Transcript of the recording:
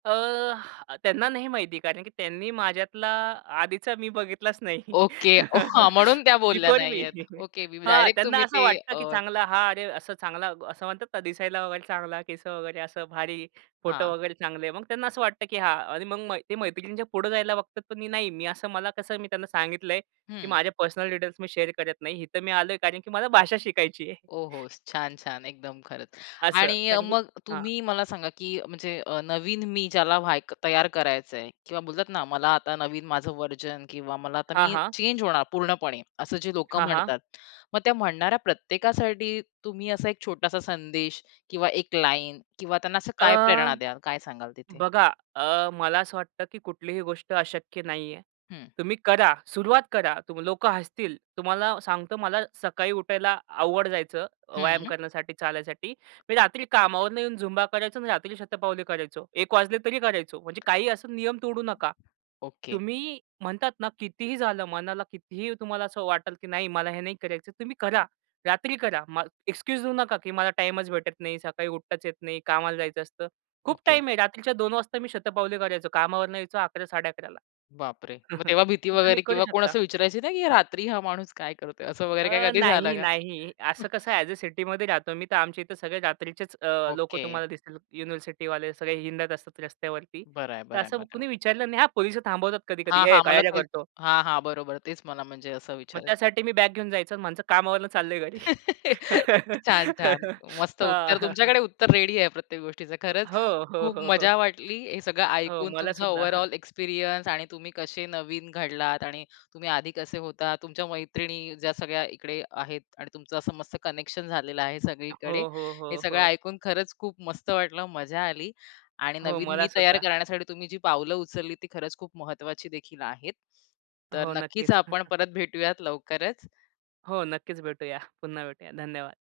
अ, त्यांना नाही माहिती कारण की त्यांनी माझ्यातला आधीचा मी बघितलाच नाही. ओके हां म्हणून त्या बोलल्या बिफोर मी नाहीयेत. ओके [unintelligible] हां, डायरेक्ट त्यांना तुम्ही असं ते वाटतं अ की चांगला हा अरे असं चांगला असं म्हणतात ना, दिसायला वगैरे चांगला केस वगैरे असं भारी फोटो हां. वगैरे चांगले आहे. मग त्यांना असं वाटतं की हां, आणि मग मै ते मैत्रिणींच्या पुढे जायला बघतात पण मी नाही, मी असं मला कसं मी त्यांना सांगितलंय की हं. माझे पर्सनल डिटेल्स मी शेअर करत नाही. इथं मी आलोय कारण की मला भाषा शिकायची आहे. ओ हो! छान, छान एकदम खरंच असं आणि कारण की मग हां. तुम्ही मला सांगा की म्हणजे अ, नवीन मी ज्याला व्हाय तयार करायचंय किंवा बोलतात ना, मला आता नवीन माझं व्हर्जन किंवा मला आता हां, मी हां. चेंज होणार पूर्णपणे असं जे लोकं हां, हां. म्हणतात. मग त्या म्हणणाऱ्या प्रत्येकासाठी तुम्ही असा एक छोटासा संदेश किंवा एक लाईन किंवा त्यांना असं काय अ, प्रेरणा द्याल, काय सांगाल तिथे? बघा अ, मला असं वाटतं की कुठलीही गोष्ट अशक्य नाहीये. हं. तुम्ही करा सुरुवात करा. तुम लोक हसतील. तुम्हाला सांगतो मला सकाळी उठायला अवघड जायचं व्यायाम हं. करण्यासाठी, चालायसाठी. मी रात्री कामावरून येऊन झुंबा करायचो आणि रात्री शतपावली करायचो. 1:00 वाजले तरी करायचो. म्हणजे काही असं नियम तोडू नका. ओके. तुम्ही म्हणतात ना, कितीही झालं, मनाला कितीही तुम्हाला असं वाटलं की नाही मला हे नाही करायचं तुम्ही करा. रात्री करा. म एक्सक्यूज देऊ नका की मला टाईमच भेटत नाही सकाळी उठताच येत नाही. कामाला जायचं असतं. खूप ओके. टाईम आहे रात्रीच्या 2:00 वाजता मी शतपावली करायचो. कामावरनं यायचो 11:00- 11:30 बाप रे! मग तेव्हा भीती तर तुम्ही वगैरे करू किंवा कोण शकता. असं विचारायचे ना, की रात्री हा माणूस काय करतोय? असं वगैरे काय अ, कधी झालं नाही, का? नाही असं कसं आहे ॲज अ सिटीमध्ये राहतो मी तर आमच्या इथे सगळे रात्रीचेच अ, लोकं ओके. तुम्हाला दिसतील युनिव्हर्सिटीवाले सगळे हिंडत असतात रस्त्यावरती. बरं आहे, तर बरं आहे मग असं तेवढं. कुणी विचारलं नाही हां, पोलिस थांबवतात कधी-कधी हां, "ए हां मला काय रे तेच करतो." हां, हां, बरोबर तेच मला म्हणजे असं मग विचाराय त्यासाठी मी बॅग घेऊन जायचो आणि म्हणायचो कामावरून चाललय घरी. छान, छान. मस्त हां, उत्तर, हां, हां. तुमच्याकडे उत्तर रेडी आहे प्रत्येक गोष्टीचं हो, खरंच हो, खूप हो, हो. मजा वाटली. हे सगळं हो ऐकून मला तुमचा सुद्धा. ओव्हरऑल एक्सपिरियन्स आणि तुम्ही कसे नवीन घडलात आणि तुम्ही आधी कसे होतात तुमच्या मैत्रिणी ज्या सगळ्या इकडे आहेत आणि तुमचं असं मस्त कनेक्शन झालेलं आहे सगळीकडे. हो, हो, हे हो, सगळं हो. ऐकून खरंच खूप मस्त वाटलं मजा आली आणि हो, नवीन मला मी तयार सुद्धा. करण्यासाठी तुम्ही जी पावलं उचलली ती खरंच खूप महत्वाची देखील आहेत. तर हो, नक्कीच नक्कीच. आपण परत भेटूयात लवकरच. हो, नक्कीच भेटूया. पुन्हा भेटूया धन्यवाद.